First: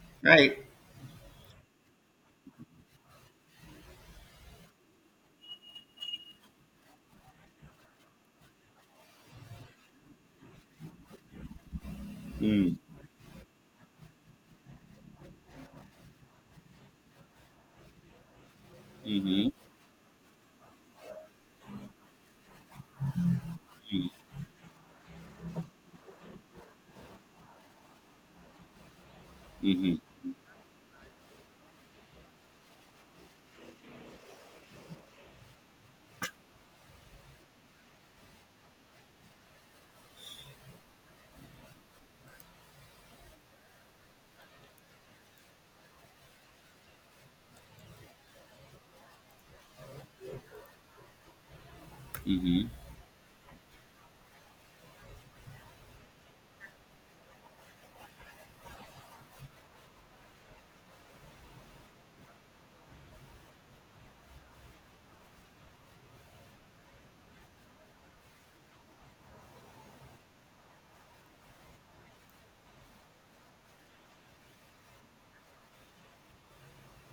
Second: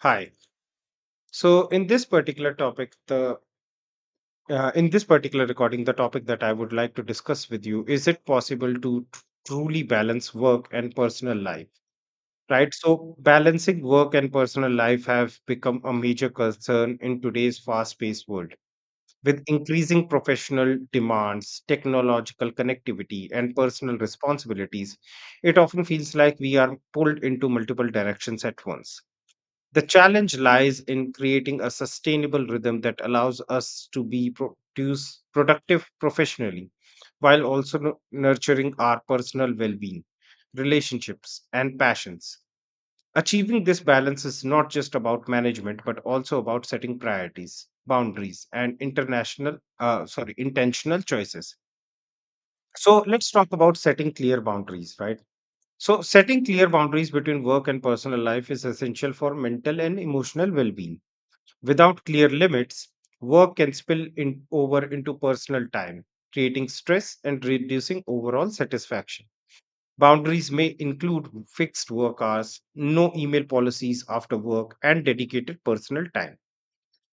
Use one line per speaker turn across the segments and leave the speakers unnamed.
Hi.
Right.
So in this particular topic, the in this particular recording, the topic that I would like to discuss with you is it possible to truly balance work and personal life? Right.
Mm,
So balancing work and personal life have become a major concern in today's fast-paced world. With
mm-hmm,
increasing professional demands, technological connectivity, and personal
mm,
responsibilities, it often feels like we are pulled into multiple directions at once. The
mm-hmm,
challenge lies in creating a sustainable rhythm that allows us to be productive professionally while also nurturing our personal well being, relationships, and passions. Achieving this balance is not just about management, but also about setting priorities, boundaries, and intentional choices.
mm-hmm.
So let's talk about setting clear boundaries, right? So setting clear boundaries between work and personal life is essential for mental and emotional well-being. Without clear limits, work can over into personal time, creating stress and reducing overall satisfaction. Boundaries may include fixed work hours, no email policies after work, and dedicated personal time.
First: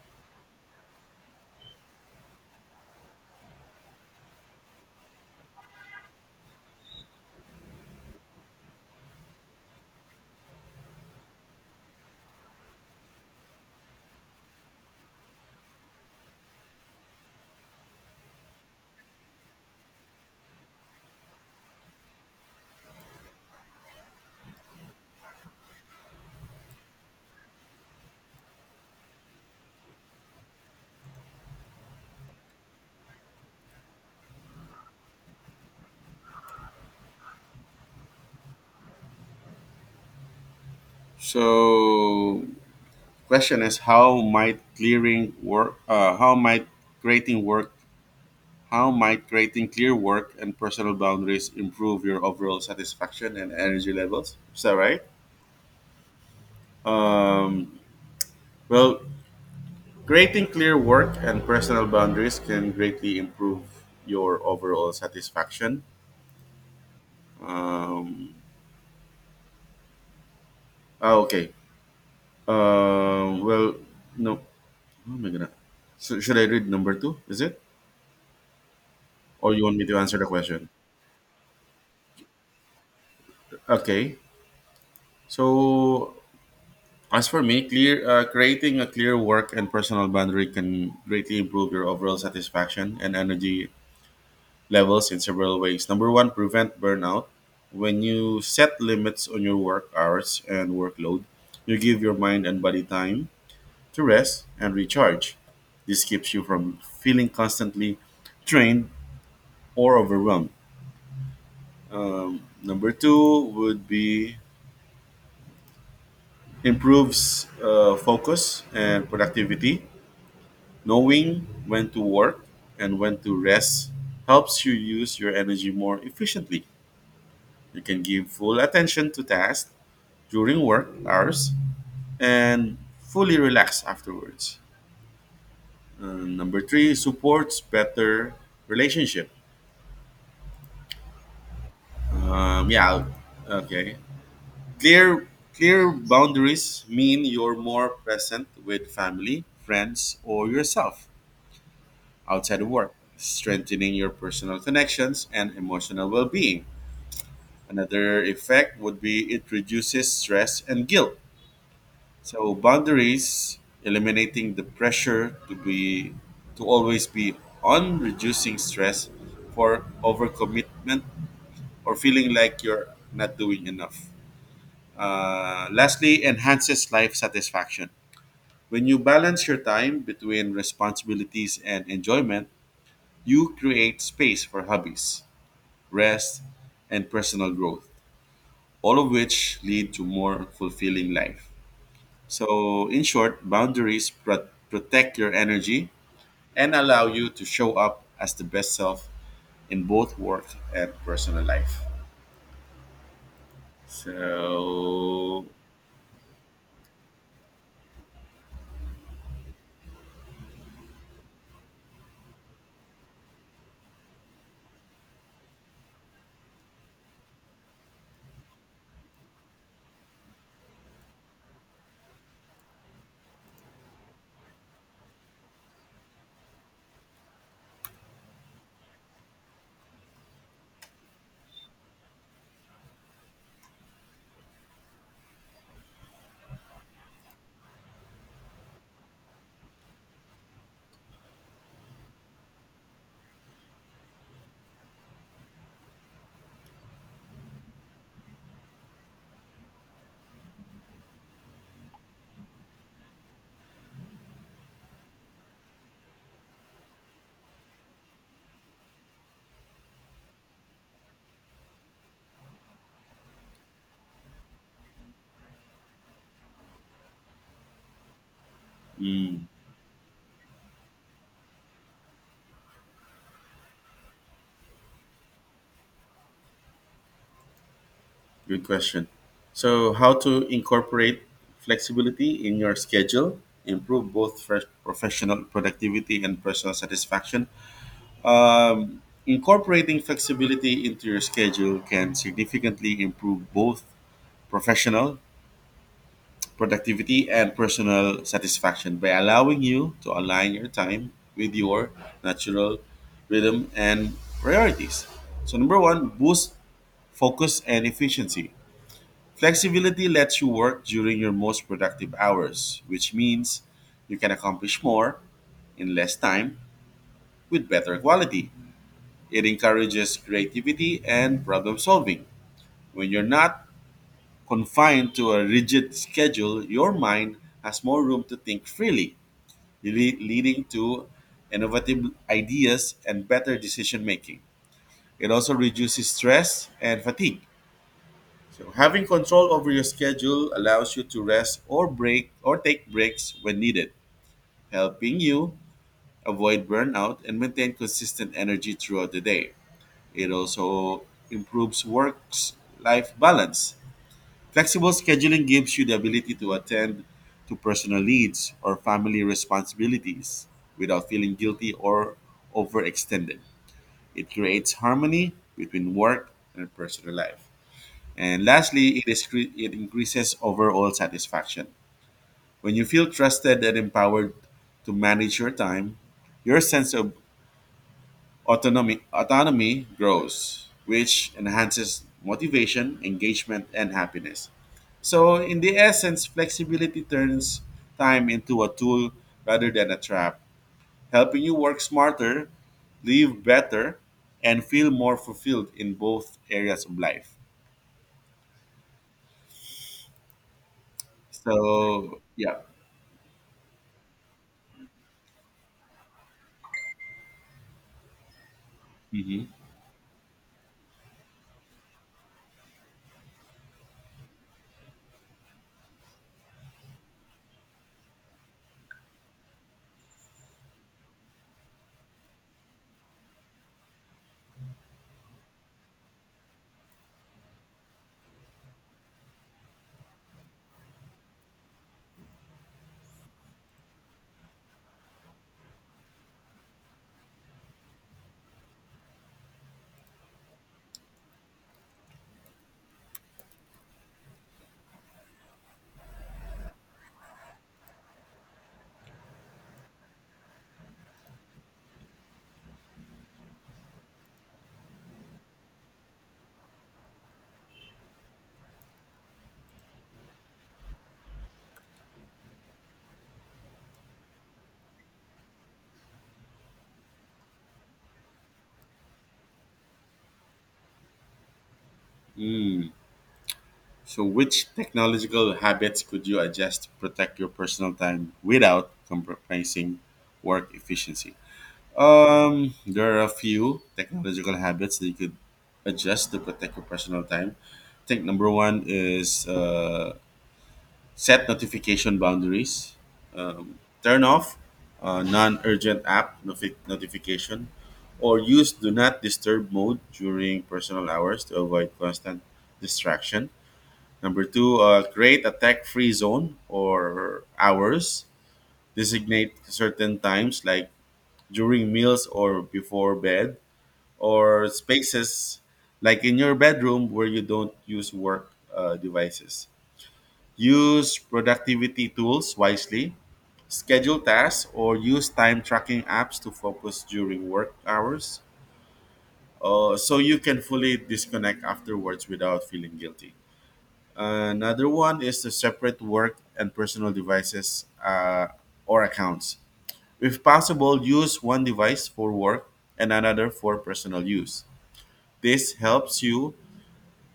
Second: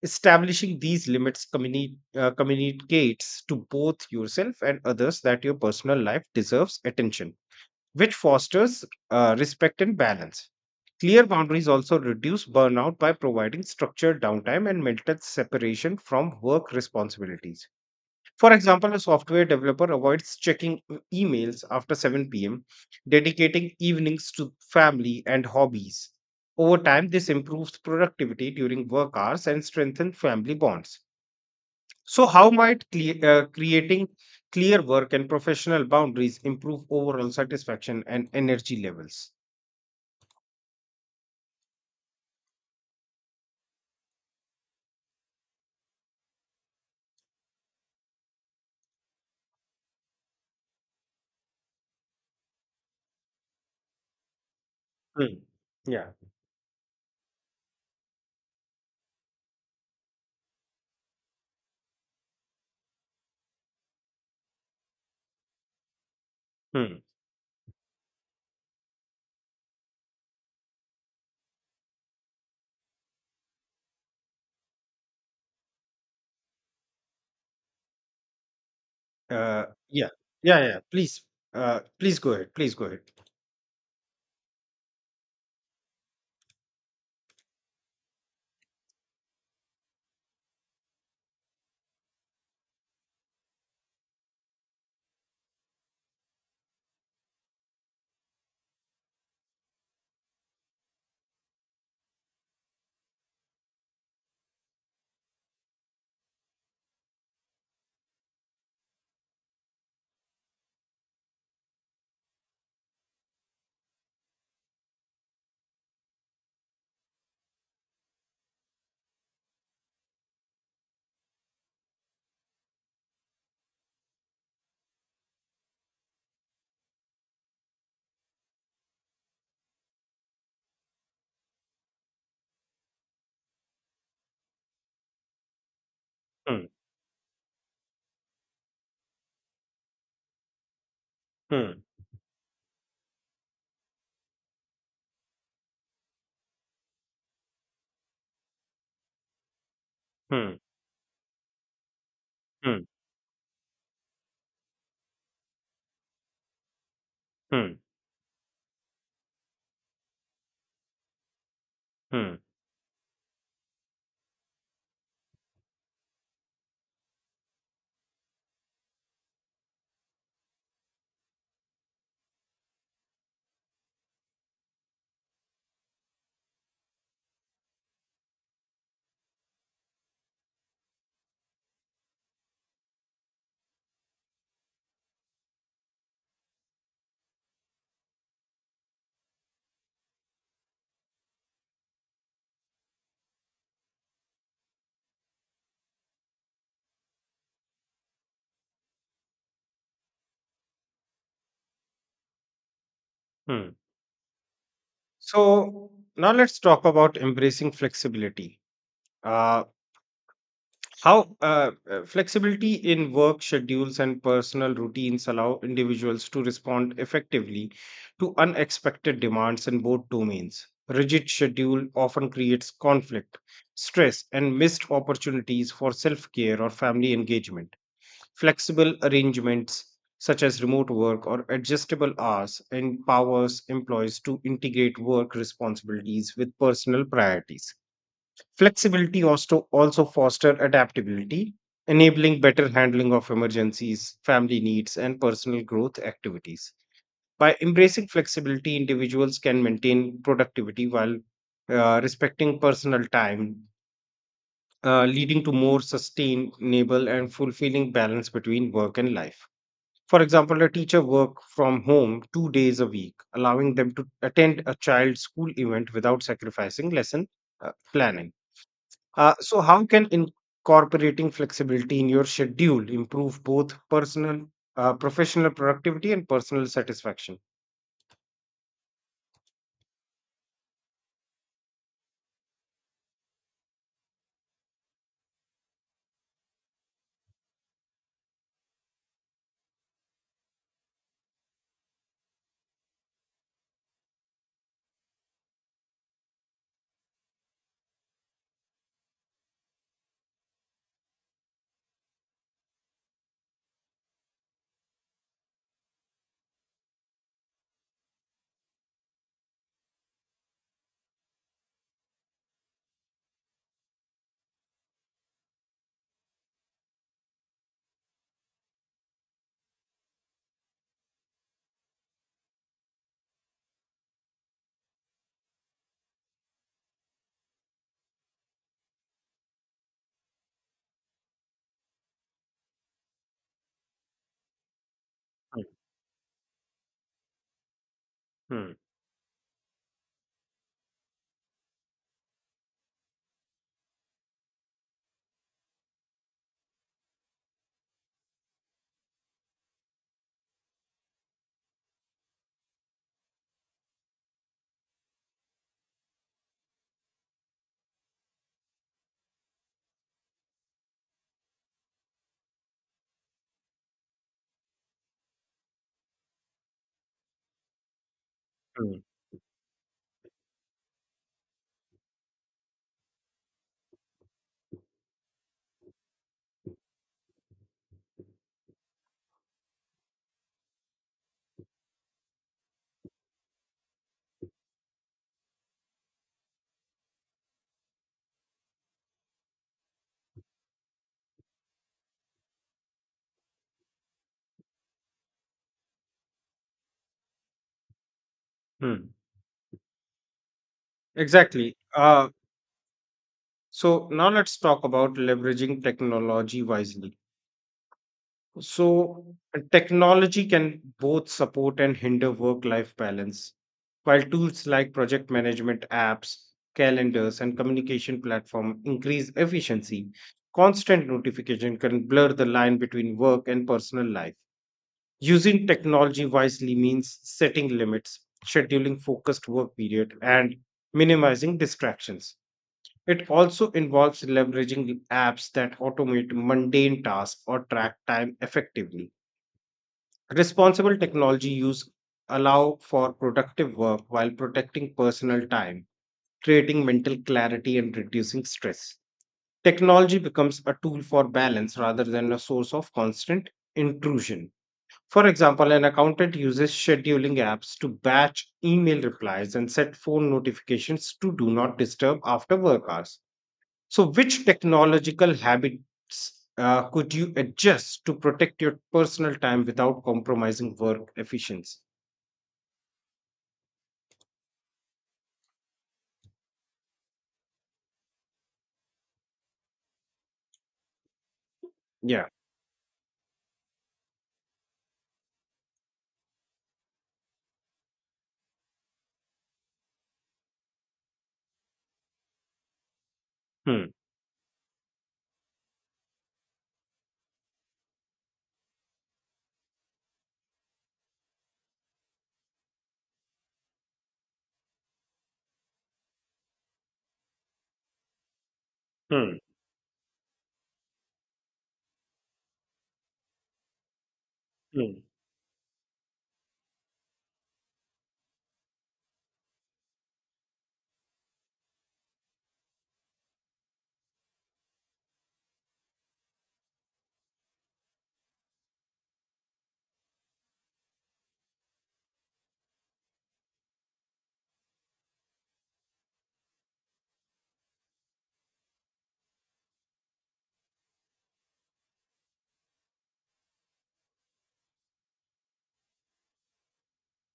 Establishing these limits communicates to both yourself and others that your personal life deserves attention, which fosters respect and balance. Clear boundaries also reduce burnout by providing structured downtime and mental separation from work responsibilities. For example, a software developer avoids checking emails after 7 p.m., dedicating evenings to family and hobbies. Over time, this improves productivity during work hours and strengthens family bonds. So, how might creating clear work and professional boundaries improve overall satisfaction and energy levels?
So, question is how might clearing work? How might creating work? How might creating clear work and personal boundaries improve your overall satisfaction and energy levels? Is that right?
Hmm. Yeah.
Um, well, creating clear work and personal boundaries can greatly improve your overall satisfaction.
Hmm.
Um, okay. Well, no. Oh my god. So should I read number two? Is it? Or you want me to
Yeah,
answer the
yeah,
question?
yeah. Please, please go ahead. Please go ahead.
Okay. So as for me, clear creating a clear work and personal boundary can greatly improve your overall satisfaction and energy levels in several ways. Number one, prevent burnout. When you set limits on your work hours and workload, you give your mind and body time to rest and recharge. This keeps you from feeling constantly drained or overwhelmed. Number two would be improves focus and productivity. Knowing when to work and when to rest helps you use your energy more efficiently. You can give full attention to tasks during work hours and fully relax afterwards. Number
Hmm,
three supports better relationship.
hmm,
Yeah. Okay. Clear clear boundaries mean you're more present with family, friends, or
hmm,
yourself outside of
hmm,
work, strengthening your personal connections and emotional well-being.
hmm,
Another effect would be it reduces stress and guilt.
hmm,
So boundaries eliminating the pressure to always be on reducing stress for overcommitment or feeling like you're not doing enough. Lastly, enhances life satisfaction. When you balance your time between responsibilities and enjoyment, you create space for hobbies, rest, and personal growth, all of which lead to more fulfilling life. So, in short, boundaries protect your energy and allow you to show up as the best self in both work and personal life.
hmm.
So,
So now let's talk about embracing flexibility. Uh, How Flexibility in work schedules and personal routines allow individuals to respond effectively to unexpected demands in both domains. Rigid schedule often creates conflict, stress, and missed opportunities for self care or family engagement. Flexible arrangements such as remote work or adjustable hours empowers employees to integrate work responsibilities with personal priorities. Flexibility also foster adaptability, enabling better handling of emergencies, family needs, and personal growth activities. By embracing flexibility, individuals can maintain productivity while respecting personal time, leading to more sustainable and fulfilling balance between work and life. For example, a teacher work from home two days a week, allowing them to attend a child's school event without sacrificing lesson planning. So, how can incorporating flexibility in your schedule improve both professional productivity and personal satisfaction?
Good question. So, how to incorporate flexibility in your schedule, improve both fresh professional productivity and personal satisfaction? Incorporating flexibility into your schedule can significantly improve both professional productivity and personal satisfaction by allowing you to align your time with your natural rhythm and priorities. So, number one, boost focus and efficiency. Flexibility lets you work during your most productive hours, which means you can accomplish more in less time with better quality. It encourages creativity and problem solving. When you're not confined to a rigid schedule, your mind has more room to think freely, leading to innovative ideas and better decision making. It also reduces stress and fatigue. So
Hmm.
having control over your schedule allows you to rest or break or take breaks when needed, helping you avoid burnout and maintain consistent energy throughout the day. It also improves work life balance. Flexible scheduling gives you the ability to attend to personal needs or family responsibilities without feeling guilty or overextended. It creates harmony between work and personal life. And lastly,
Hmm.
it increases overall satisfaction. When you feel trusted and empowered to manage your time, your sense of autonomy grows, which enhances motivation, engagement, and happiness. So, in the essence, flexibility turns time into a tool rather than a trap, helping you work smarter, live better, and feel more fulfilled in both areas of life.
Hmm. Exactly.
So,
Uh,
yeah.
so now let's talk about leveraging technology wisely. So,
Mhm.
technology can both support and hinder work life balance, while tools like project management apps, calendars, and communication platform increase efficiency. Constant notification can blur the line between work and personal life. Using technology wisely means setting limits, scheduling focused work period, and minimizing distractions. It also involves leveraging apps that automate mundane tasks or track time effectively. Responsible technology use allow for productive work while protecting personal time, creating mental clarity and reducing stress. Technology becomes a tool for balance rather than a source of constant intrusion. For example, an accountant uses scheduling apps to batch email replies and set phone notifications to do not disturb after work hours. So, which technological habits could you adjust to protect your personal time without compromising work efficiency?
So, which technological habits could you adjust to protect your personal time without compromising work efficiency?
Yeah.
There are a few technological habits that you could adjust to protect your personal time. I think number one is set notification boundaries.
Hmm.
Turn off non-urgent app notification, or use do not disturb mode during personal hours to avoid constant distraction. Number two, create tech free zone or hours.
Hmm.
Designate certain times like during meals or before bed or
Hmm.
spaces like in your bedroom where you don't use work devices. Use productivity tools wisely. Schedule tasks or use time tracking apps to focus during work hours so you can fully disconnect afterwards without feeling guilty. Another one is to separate work and personal devices or accounts. If possible, use one device for work and another for personal use. This helps you.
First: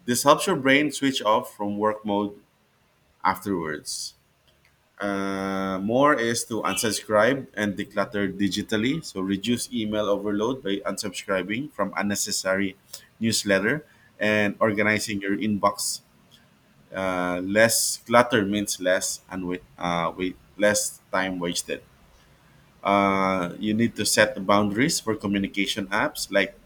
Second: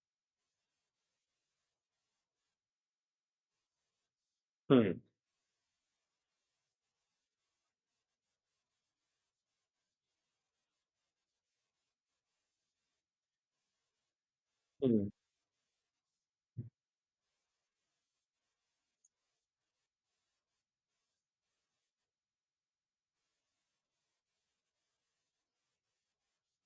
This helps your brain switch off from work mode afterwards.
Hmm.
More is to unsubscribe and declutter digitally. So reduce email overload by unsubscribing from unnecessary newsletter and
Hmm.
organizing your inbox. Less clutter means less and wait, wait, less time wasted. You need to set the boundaries for communication apps like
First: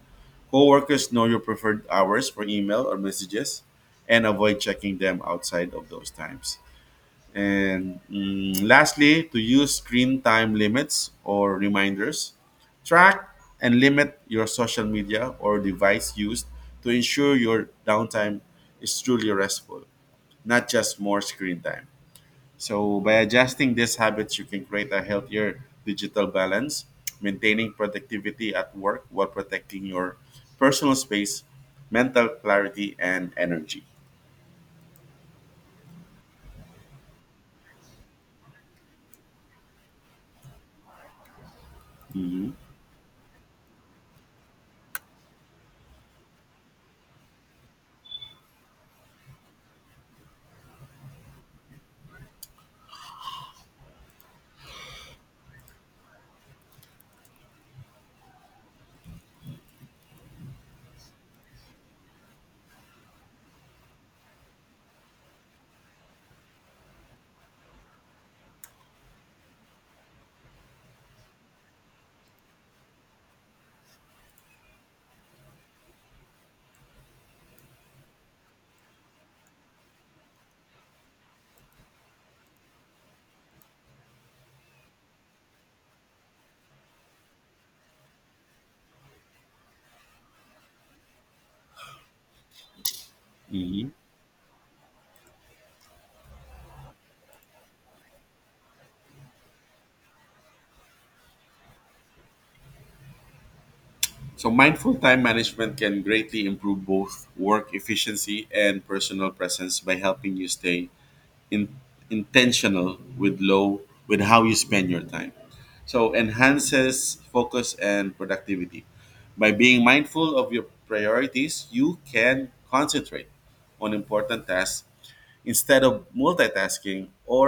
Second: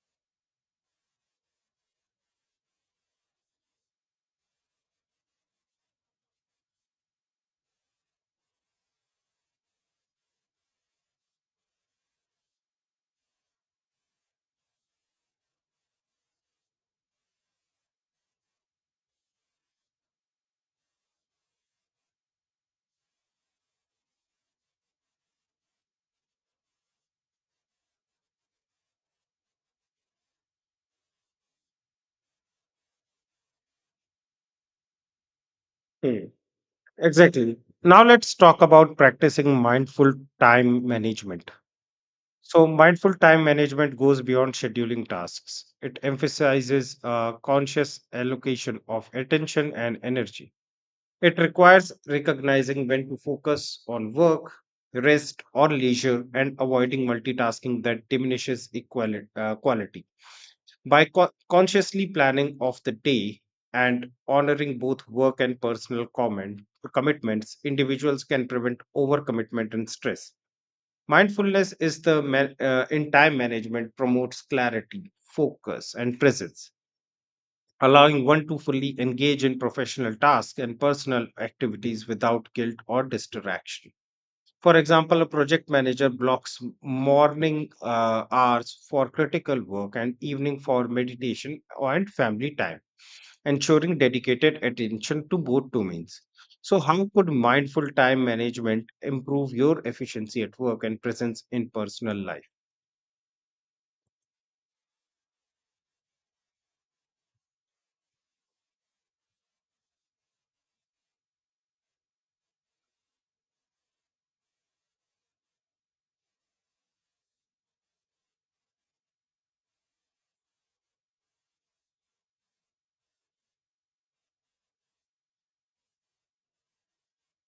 coworkers know your preferred hours for email or messages and avoid checking them outside of those times. And lastly, to use screen time limits or reminders, track and limit your social media or device used to ensure your downtime is truly restful, not just more screen time. So, by adjusting these habits, you can create a healthier digital balance, maintaining productivity at work while protecting your personal space, mental clarity, and energy.
Hmm. Exactly. Now, let's talk about practicing mindful time management.
Mhm.
So, mindful time management goes beyond scheduling tasks. It emphasizes conscious allocation of attention and energy. It requires recognizing when to focus on work, rest, or leisure and avoiding multitasking that diminishes quality. By consciously planning of the day and honoring both work and commitments, individuals can prevent overcommitment and stress. Mindfulness in time management promotes clarity, focus, and presence, allowing one to fully engage in professional tasks and personal activities without guilt or distraction. For example, a project manager blocks morning hours for critical work and evening for meditation and family time, ensuring dedicated attention to both domains. So, how could mindful time management improve your efficiency at work and presence in personal life?
So, mindful time management can greatly improve both work efficiency and personal presence by helping you stay in, intentional with how you spend your time. So enhances focus and productivity. By being mindful of your priorities, you can concentrate on important tasks instead of multitasking or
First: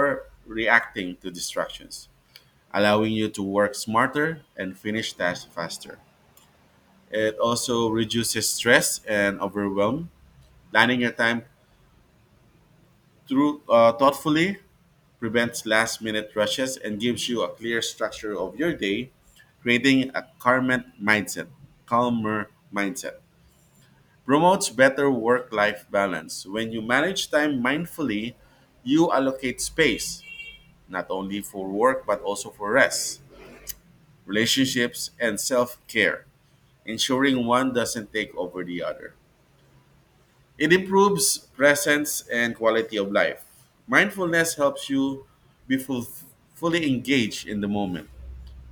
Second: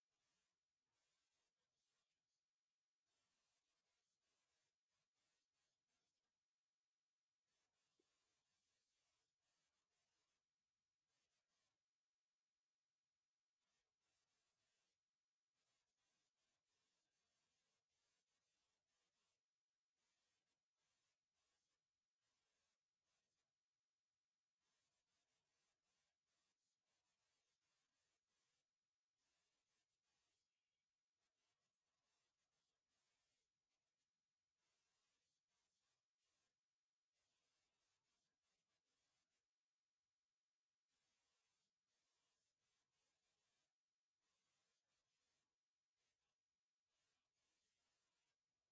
reacting to distractions, allowing you to work smarter and finish tasks faster. It also reduces stress and overwhelm. Planning your time through thoughtfully prevents last-minute rushes and gives you a clear structure of your day, creating a calmer mindset. Calmer mindset promotes better work-life balance. When you manage time mindfully, you allocate space not only for work but also for rest, relationships, and self-care, ensuring one doesn't take over the other. It improves presence and quality of life. Mindfulness helps you be full, fully engaged in the moment.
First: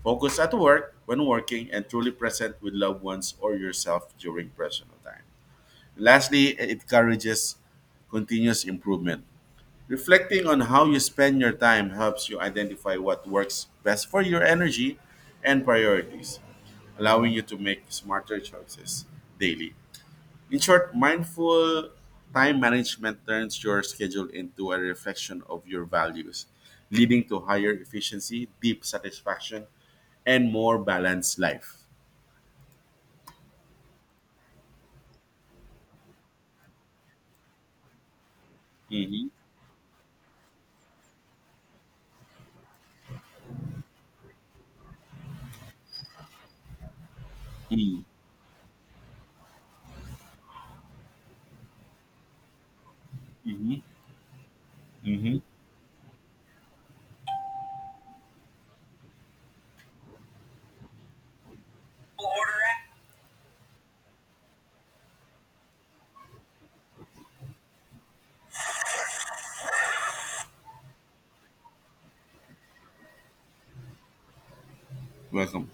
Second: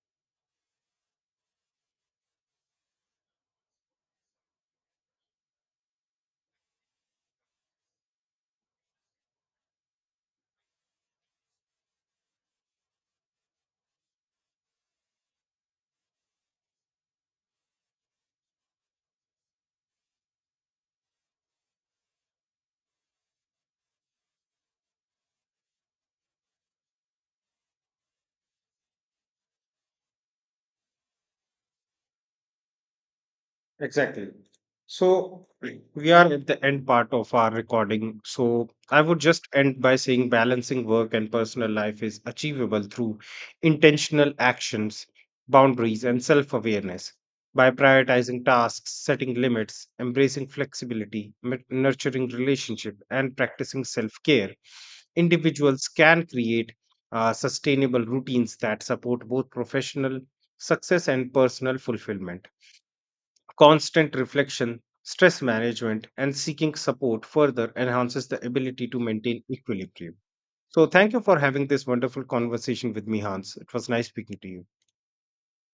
Focus at work when working and truly present with loved ones or yourself during personal time. Lastly, it encourages continuous improvement. Reflecting on how you spend your time helps you identify what works best for your energy and priorities, allowing you to make smarter choices daily. In short, mindful time management turns your schedule into a reflection of your values, leading to higher efficiency, deep satisfaction, and more balanced life.
Exactly. So we are at the end part of our recording. So I would
Mm-hmm.
just end by saying balancing work and personal life is achievable through intentional actions, boundaries, and self awareness. By
Mm-hmm.
prioritizing tasks, setting limits, embracing flexibility, nurturing relationship, and
Mm-hmm.
practicing self care,
Mm-hmm.
individuals can create sustainable routines that support both professional success and personal fulfillment. Constant reflection, stress management, and seeking support further enhances the ability to maintain equilibrium. So, thank you for having this wonderful conversation with me, Hans. It was nice speaking to you.
Welcome.